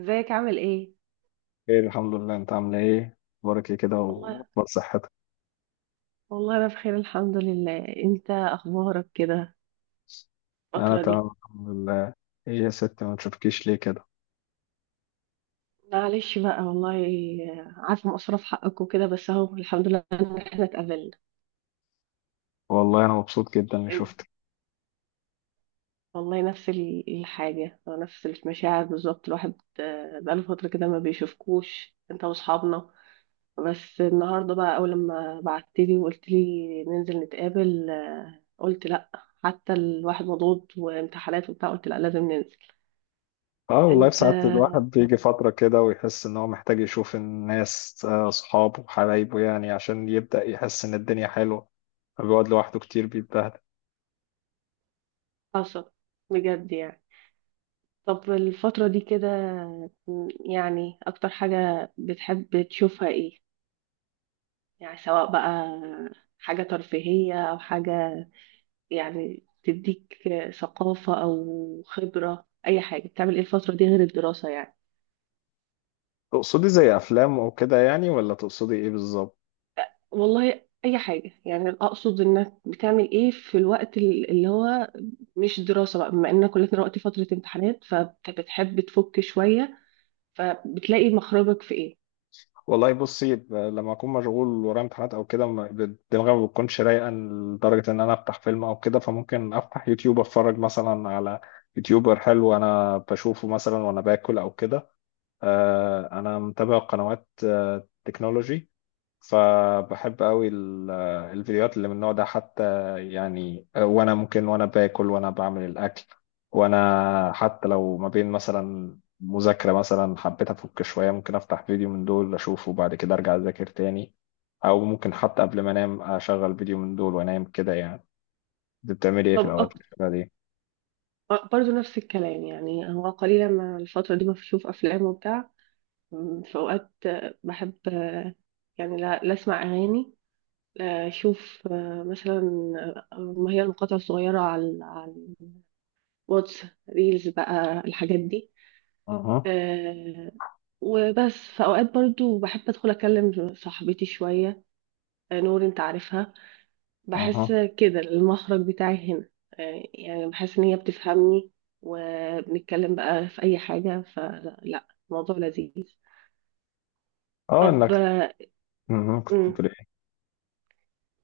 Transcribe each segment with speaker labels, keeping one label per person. Speaker 1: ازيك عامل ايه؟
Speaker 2: خير، الحمد لله. انت عامله ايه؟ اخبارك ايه كده؟
Speaker 1: والله
Speaker 2: واخبار صحتك؟
Speaker 1: والله انا بخير الحمد لله. انت اخبارك كده
Speaker 2: انا
Speaker 1: الفترة دي؟
Speaker 2: تمام الحمد لله. ايه يا ست ما تشوفكيش ليه كده؟
Speaker 1: معلش بقى، والله عارفة مقصرة في حقك وكده، بس اهو الحمد لله ان احنا اتقابلنا.
Speaker 2: والله انا مبسوط جدا اني
Speaker 1: إن-
Speaker 2: شفتك.
Speaker 1: والله نفس الحاجة، نفس المشاعر بالظبط. الواحد بقاله فترة كده ما بيشوفكوش انت واصحابنا. بس النهاردة بقى، اول لما بعتلي وقلت لي ننزل نتقابل، قلت لا. حتى الواحد مضغوط وامتحانات وبتاع، قلت لا لازم ننزل.
Speaker 2: اه والله في
Speaker 1: انت
Speaker 2: ساعات الواحد بيجي فتره كده ويحس ان هو محتاج يشوف الناس، اصحابه وحبايبه، يعني عشان يبدا يحس ان الدنيا حلوه. بيقعد لوحده كتير بيتبهدل.
Speaker 1: حصل بجد يعني. طب الفترة دي كده يعني، أكتر حاجة بتحب تشوفها إيه؟ يعني سواء بقى حاجة ترفيهية أو حاجة يعني تديك ثقافة أو خبرة، أي حاجة بتعمل إيه الفترة دي غير الدراسة يعني؟
Speaker 2: تقصدي زي افلام وكده يعني ولا تقصدي ايه بالظبط؟
Speaker 1: والله أي حاجة، يعني أقصد إنك بتعمل إيه في الوقت اللي هو مش دراسة بقى، بما إننا كلنا دلوقتي فترة امتحانات، فبتحب تفك شوية، فبتلاقي مخرجك في إيه؟
Speaker 2: والله بصي، لما اكون مشغول ورايا امتحانات او كده دماغي ما بتكونش رايقه لدرجه ان انا افتح فيلم او كده، فممكن افتح يوتيوب اتفرج مثلا على يوتيوبر حلو انا بشوفه مثلا وانا باكل او كده. انا متابع قنوات تكنولوجي، فبحب قوي الفيديوهات اللي من النوع ده. حتى يعني وانا ممكن وانا باكل وانا بعمل الاكل، وانا حتى لو ما بين مثلا مذاكرة مثلا حبيت افك شوية ممكن افتح فيديو من دول اشوفه وبعد كده ارجع اذاكر تاني، او ممكن حتى قبل ما انام اشغل فيديو من دول وانام كده يعني. انت بتعملي ايه في الاوقات
Speaker 1: طب،
Speaker 2: اللي شبه دي؟
Speaker 1: برضو نفس الكلام. يعني هو قليلا ما الفترة دي ما بشوف أفلام وبتاع. في أوقات بحب يعني لا أسمع أغاني، لا أشوف مثلا، ما هي المقاطع الصغيرة، على الواتس، ريلز بقى، الحاجات دي.
Speaker 2: اها.
Speaker 1: آه، وبس في أوقات برضو بحب أدخل أكلم صاحبتي شوية، نور، أنت عارفها. بحس
Speaker 2: اها.
Speaker 1: كده المخرج بتاعي هنا. يعني بحس ان هي بتفهمني، وبنتكلم بقى في اي حاجة، فلا الموضوع لذيذ.
Speaker 2: اه
Speaker 1: طب،
Speaker 2: انك مهم. كنت
Speaker 1: مم،
Speaker 2: بتقولي؟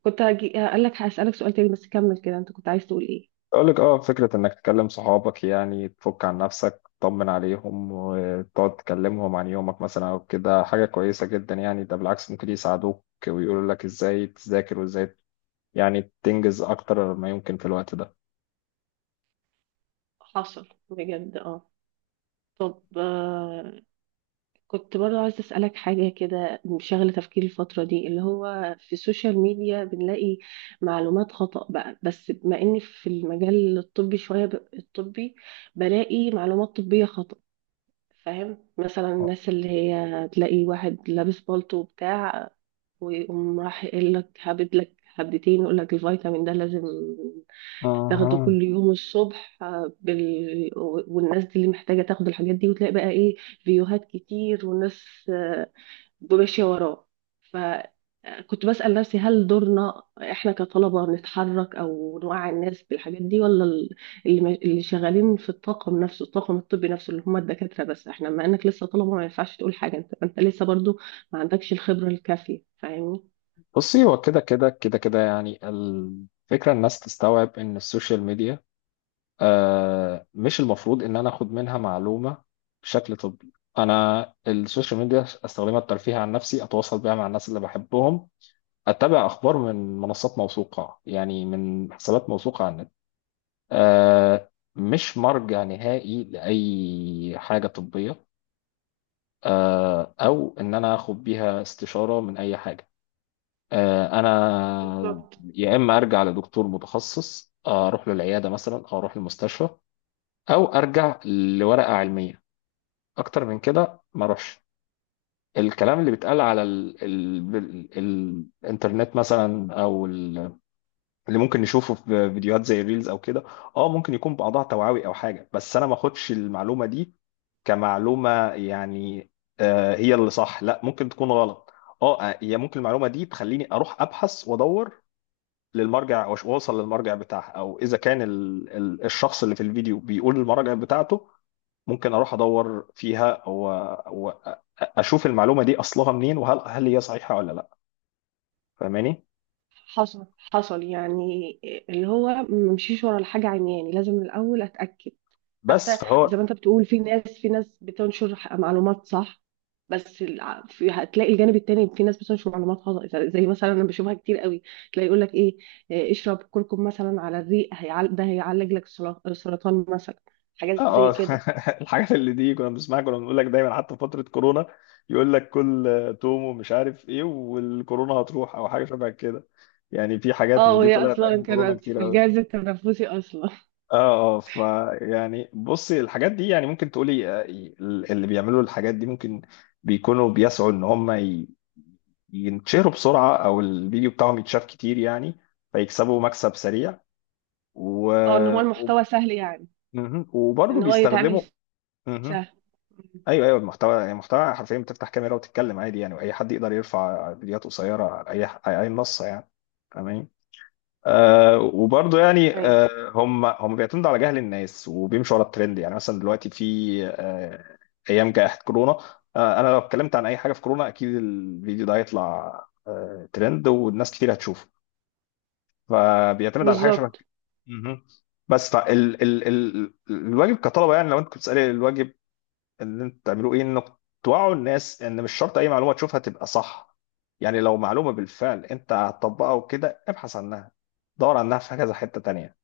Speaker 1: كنت هجي اقول لك هسألك سؤال تاني، بس كمل كده، انت كنت عايز تقول ايه؟
Speaker 2: اقول لك، اه، فكره انك تكلم صحابك يعني تفك عن نفسك، تطمن عليهم وتقعد تكلمهم عن يومك مثلا او كده، حاجه كويسه جدا يعني. ده بالعكس ممكن يساعدوك ويقولوا لك ازاي تذاكر وازاي يعني تنجز اكتر ما يمكن في الوقت ده.
Speaker 1: حصل بجد، اه. طب كنت برضو عايزة أسألك حاجة، كده شغلة تفكيري الفترة دي، اللي هو في السوشيال ميديا بنلاقي معلومات خطأ بقى. بس بما إني في المجال الطبي شوية، الطبي، بلاقي معلومات طبية خطأ. فاهم؟ مثلا الناس اللي هي تلاقي واحد لابس بالطو وبتاع، ويقوم راح يقول لك هبد لك هبدتين، يقول لك الفيتامين ده لازم تاخده
Speaker 2: اها.
Speaker 1: كل يوم الصبح، والناس دي اللي محتاجة تاخد الحاجات دي، وتلاقي بقى ايه؟ فيديوهات كتير، والناس آه، ماشية وراه. فكنت بسأل نفسي، هل دورنا احنا كطلبة نتحرك او نوعي الناس بالحاجات دي، ولا اللي شغالين في الطاقم نفسه، الطاقم الطبي نفسه، اللي هم الدكاترة؟ بس احنا، ما انك لسه طلبة ما ينفعش تقول حاجة. انت لسه برضو ما عندكش الخبرة الكافية. فاهمني؟
Speaker 2: بصي، هو كده كده كده كده يعني الفكرة، الناس تستوعب إن السوشيال ميديا، آه، مش المفروض إن أنا أخد منها معلومة بشكل طبي. أنا السوشيال ميديا أستخدمها الترفيه عن نفسي، أتواصل بيها مع الناس اللي بحبهم، أتبع أخبار من منصات موثوقة يعني، من حسابات موثوقة على النت. أه مش مرجع نهائي لأي حاجة طبية، أه، أو إن أنا آخد بيها استشارة من أي حاجة. أه أنا
Speaker 1: بالظبط.
Speaker 2: يا إما أرجع لدكتور متخصص، أروح للعيادة مثلا أو أروح للمستشفى، أو أرجع لورقة علمية. أكتر من كده ما أروحش. الكلام اللي بيتقال على ال الإنترنت مثلا، أو اللي ممكن نشوفه في فيديوهات زي ريلز او كده، اه ممكن يكون بعضها توعوي او حاجه، بس انا ما اخدش المعلومه دي كمعلومه يعني هي اللي صح. لا ممكن تكون غلط. اه، هي ممكن المعلومه دي تخليني اروح ابحث وادور للمرجع، واوصل للمرجع بتاعها، او اذا كان ال ال الشخص اللي في الفيديو بيقول المرجع بتاعته، ممكن اروح ادور فيها واشوف المعلومه دي اصلها منين، وهل هل هي صحيحه ولا لا. فاهماني؟
Speaker 1: حصل، حصل يعني، اللي هو ممشيش ورا الحاجة عمياني، لازم من الأول أتأكد.
Speaker 2: بس
Speaker 1: حتى زي
Speaker 2: فهو
Speaker 1: ما أنت بتقول، في ناس بتنشر معلومات صح، بس في هتلاقي الجانب التاني في ناس بتنشر معلومات خطأ، زي مثلا أنا بشوفها كتير قوي. تلاقي يقول لك إيه، اشرب كركم مثلا على الريق، ده هيعالج لك السرطان مثلا،
Speaker 2: اه.
Speaker 1: حاجات زي
Speaker 2: آه.
Speaker 1: كده.
Speaker 2: الحاجات اللي دي كنا بنسمعها، كنا بنقول لك دايما، حتى في فترة كورونا يقول لك كل توم ومش عارف ايه والكورونا هتروح، او حاجة شبه كده يعني. في حاجات
Speaker 1: اه،
Speaker 2: من دي
Speaker 1: وهي
Speaker 2: طلعت
Speaker 1: أصلا
Speaker 2: ايام كورونا
Speaker 1: كانت
Speaker 2: كتير
Speaker 1: في
Speaker 2: قوي.
Speaker 1: الجهاز التنفسي أصلا.
Speaker 2: اه اه ف يعني بصي الحاجات دي يعني ممكن تقولي، اللي بيعملوا الحاجات دي ممكن بيكونوا بيسعوا ان ينتشروا بسرعة، او الفيديو بتاعهم يتشاف كتير يعني، فيكسبوا مكسب سريع. و...
Speaker 1: اه، إن هو
Speaker 2: و...
Speaker 1: المحتوى سهل يعني،
Speaker 2: مهم. وبرضه
Speaker 1: إن هو يتعمل
Speaker 2: بيستخدموا مهم.
Speaker 1: سهل.
Speaker 2: ايوه ايوه، المحتوى يعني، المحتوى حرفيا بتفتح كاميرا وتتكلم عادي يعني، واي حد يقدر يرفع فيديوهات قصيره على اي على اي منصه يعني. فاهمين؟ آه وبرضه يعني،
Speaker 1: أيوه،
Speaker 2: آه، هم بيعتمدوا على جهل الناس وبيمشوا ورا الترند يعني. مثلا دلوقتي في آه، ايام جائحه كورونا، آه، انا لو اتكلمت عن اي حاجه في كورونا اكيد الفيديو ده هيطلع آه ترند والناس كتير هتشوفه، فبيعتمد على حاجه شبه
Speaker 1: بالظبط.
Speaker 2: كده. مهم. بس فال ال ال الواجب كطلبه يعني، لو انت كنت بتسالي الواجب اللي انتوا بتعملوه ايه، انك توعوا الناس ان مش شرط اي معلومه تشوفها تبقى صح. يعني لو معلومه بالفعل انت هتطبقها وكده ابحث عنها، دور عنها في كذا حته تانية.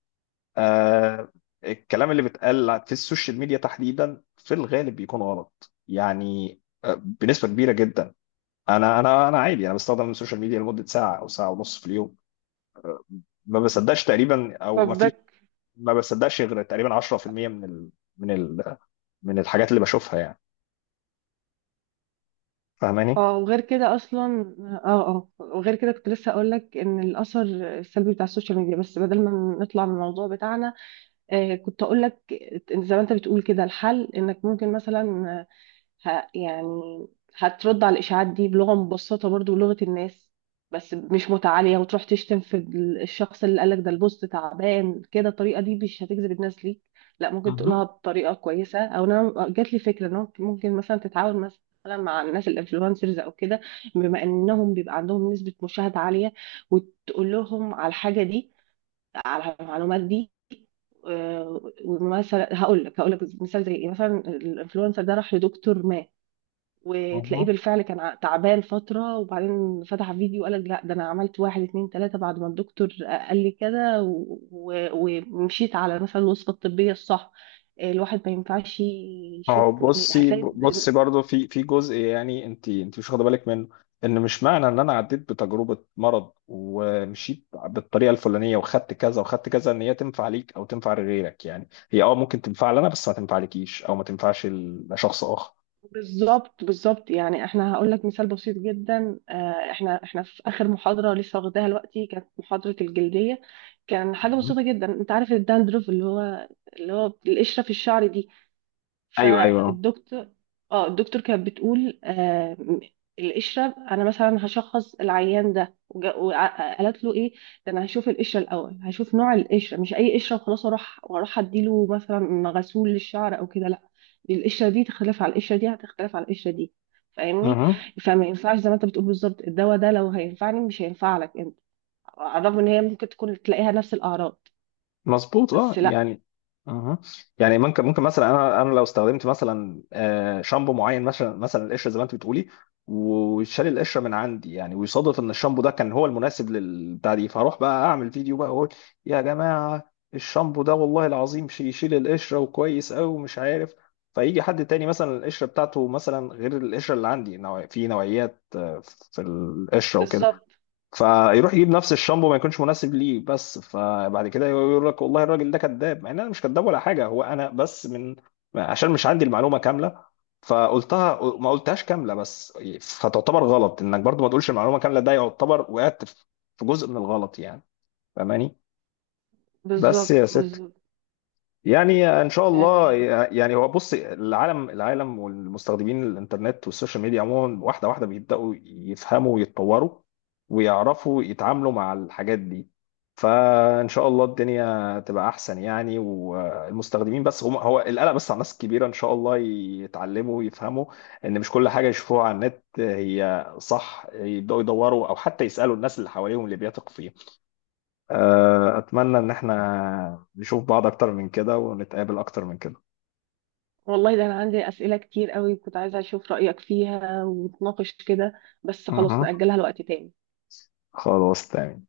Speaker 2: آه، الكلام اللي بيتقال في السوشيال ميديا تحديدا في الغالب بيكون غلط يعني، بنسبه كبيره جدا. انا عادي انا بستخدم السوشيال ميديا لمده ساعه او ساعه ونص في اليوم. ما بصدقش تقريبا، او ما في،
Speaker 1: فبدك،
Speaker 2: ما بصدقش غير تقريبا 10% من ال من ال من الحاجات اللي بشوفها يعني. فاهماني؟
Speaker 1: اه، وغير كده اصلا. اه، اه، وغير كده كنت لسه اقول لك ان الاثر السلبي بتاع السوشيال ميديا. بس بدل ما نطلع من الموضوع بتاعنا، كنت اقول لك، زي ما انت بتقول كده، الحل انك ممكن مثلا آه، يعني هترد على الإشاعات دي بلغة مبسطة، برضو بلغة الناس، بس مش متعالية وتروح تشتم في الشخص اللي قالك، ده البوست تعبان كده، الطريقة دي مش هتجذب الناس ليك. لا، ممكن تقولها
Speaker 2: مهم.
Speaker 1: بطريقة كويسة، أو أنا جات لي فكرة إن هو ممكن مثلا تتعاون مثلا مع الناس الانفلونسرز أو كده، بما إنهم بيبقى عندهم نسبة مشاهدة عالية، وتقول لهم على الحاجة دي، على المعلومات دي. ومثلا هقول لك مثال زي ايه. مثلا الانفلونسر ده راح لدكتور ما، وتلاقيه
Speaker 2: مهم.
Speaker 1: بالفعل كان تعبان فترة، وبعدين فتح فيديو قالك لا ده انا عملت واحد اتنين تلاتة بعد ما الدكتور قال لي كده، ومشيت على مثلا الوصفة الطبية الصح. الواحد ما ينفعش يشوف،
Speaker 2: اهو بصي
Speaker 1: هتلاقي د-
Speaker 2: بصي، برضو في جزء يعني انت انت مش واخده بالك منه، ان مش معنى ان انا عديت بتجربه مرض ومشيت بالطريقه الفلانيه وخدت كذا وخدت كذا، ان هي تنفع ليك او تنفع لغيرك. يعني هي اه ممكن تنفع لنا بس ما تنفع ليكيش او ما تنفعش لشخص اخر.
Speaker 1: بالظبط، بالظبط. يعني احنا هقول لك مثال بسيط جدا. احنا في اخر محاضرة لسه واخداها دلوقتي، كانت محاضرة الجلدية. كان حاجة
Speaker 2: مهم.
Speaker 1: بسيطة جدا، انت عارف الداندروف، اللي هو القشرة في الشعر دي.
Speaker 2: ايوه ايوه.
Speaker 1: فالدكتور اه الدكتور كانت بتقول القشرة، انا مثلا هشخص العيان ده، قالت له ايه، ده انا هشوف القشرة الاول، هشوف نوع القشرة، مش اي قشرة وخلاص اروح، واروح اديله مثلا غسول للشعر او كده، لا. دي القشرة دي تختلف على القشرة دي، هتختلف على القشرة دي. فاهمني؟
Speaker 2: مهم.
Speaker 1: فما ينفعش، زي ما انت بتقول بالظبط، الدواء ده لو هينفعني مش هينفع لك انت، على الرغم ان هي ممكن تكون تلاقيها نفس الاعراض،
Speaker 2: مظبوط اه
Speaker 1: بس لا.
Speaker 2: يعني. اها. يعني ممكن، ممكن مثلا انا، انا لو استخدمت مثلا، شامبو معين مثلا، مثلا القشره زي ما انت بتقولي، وشال القشره من عندي يعني، ويصادف ان الشامبو ده كان هو المناسب للبتاع دي، فاروح بقى اعمل فيديو بقى واقول يا جماعه الشامبو ده والله العظيم يشيل القشره وكويس قوي ومش عارف. فيجي حد تاني مثلا القشره بتاعته مثلا غير القشره اللي عندي، نوع في نوعيات في القشره وكده،
Speaker 1: بالظبط،
Speaker 2: فيروح يجيب نفس الشامبو ما يكونش مناسب ليه، بس فبعد كده يقول لك والله الراجل ده كذاب، مع ان انا مش كذاب ولا حاجه هو، انا بس من عشان مش عندي المعلومه كامله فقلتها، ما قلتهاش كامله بس. فتعتبر غلط انك برضو ما تقولش المعلومه كامله، ده يعتبر وقعت في جزء من الغلط يعني. فاهماني؟ بس يا
Speaker 1: بالظبط،
Speaker 2: ست
Speaker 1: بالظبط.
Speaker 2: يعني ان شاء الله.
Speaker 1: تمام.
Speaker 2: يعني هو بص، العالم العالم والمستخدمين الانترنت والسوشيال ميديا عموما، واحده واحده بيبداوا يفهموا ويتطوروا ويعرفوا يتعاملوا مع الحاجات دي، فان شاء الله الدنيا تبقى احسن يعني. والمستخدمين بس هم، هو القلق بس على الناس الكبيره، ان شاء الله يتعلموا ويفهموا ان مش كل حاجه يشوفوها على النت هي صح، يبداوا يدوروا او حتى يسالوا الناس اللي حواليهم اللي بيثقوا فيهم. آه، أتمنى إن إحنا نشوف بعض أكتر من كده ونتقابل أكتر من كده.
Speaker 1: والله ده انا عندي اسئله كتير قوي كنت عايزه اشوف رايك فيها ونتناقش كده، بس خلاص
Speaker 2: أها.
Speaker 1: ناجلها لوقت تاني.
Speaker 2: خلاص تمام.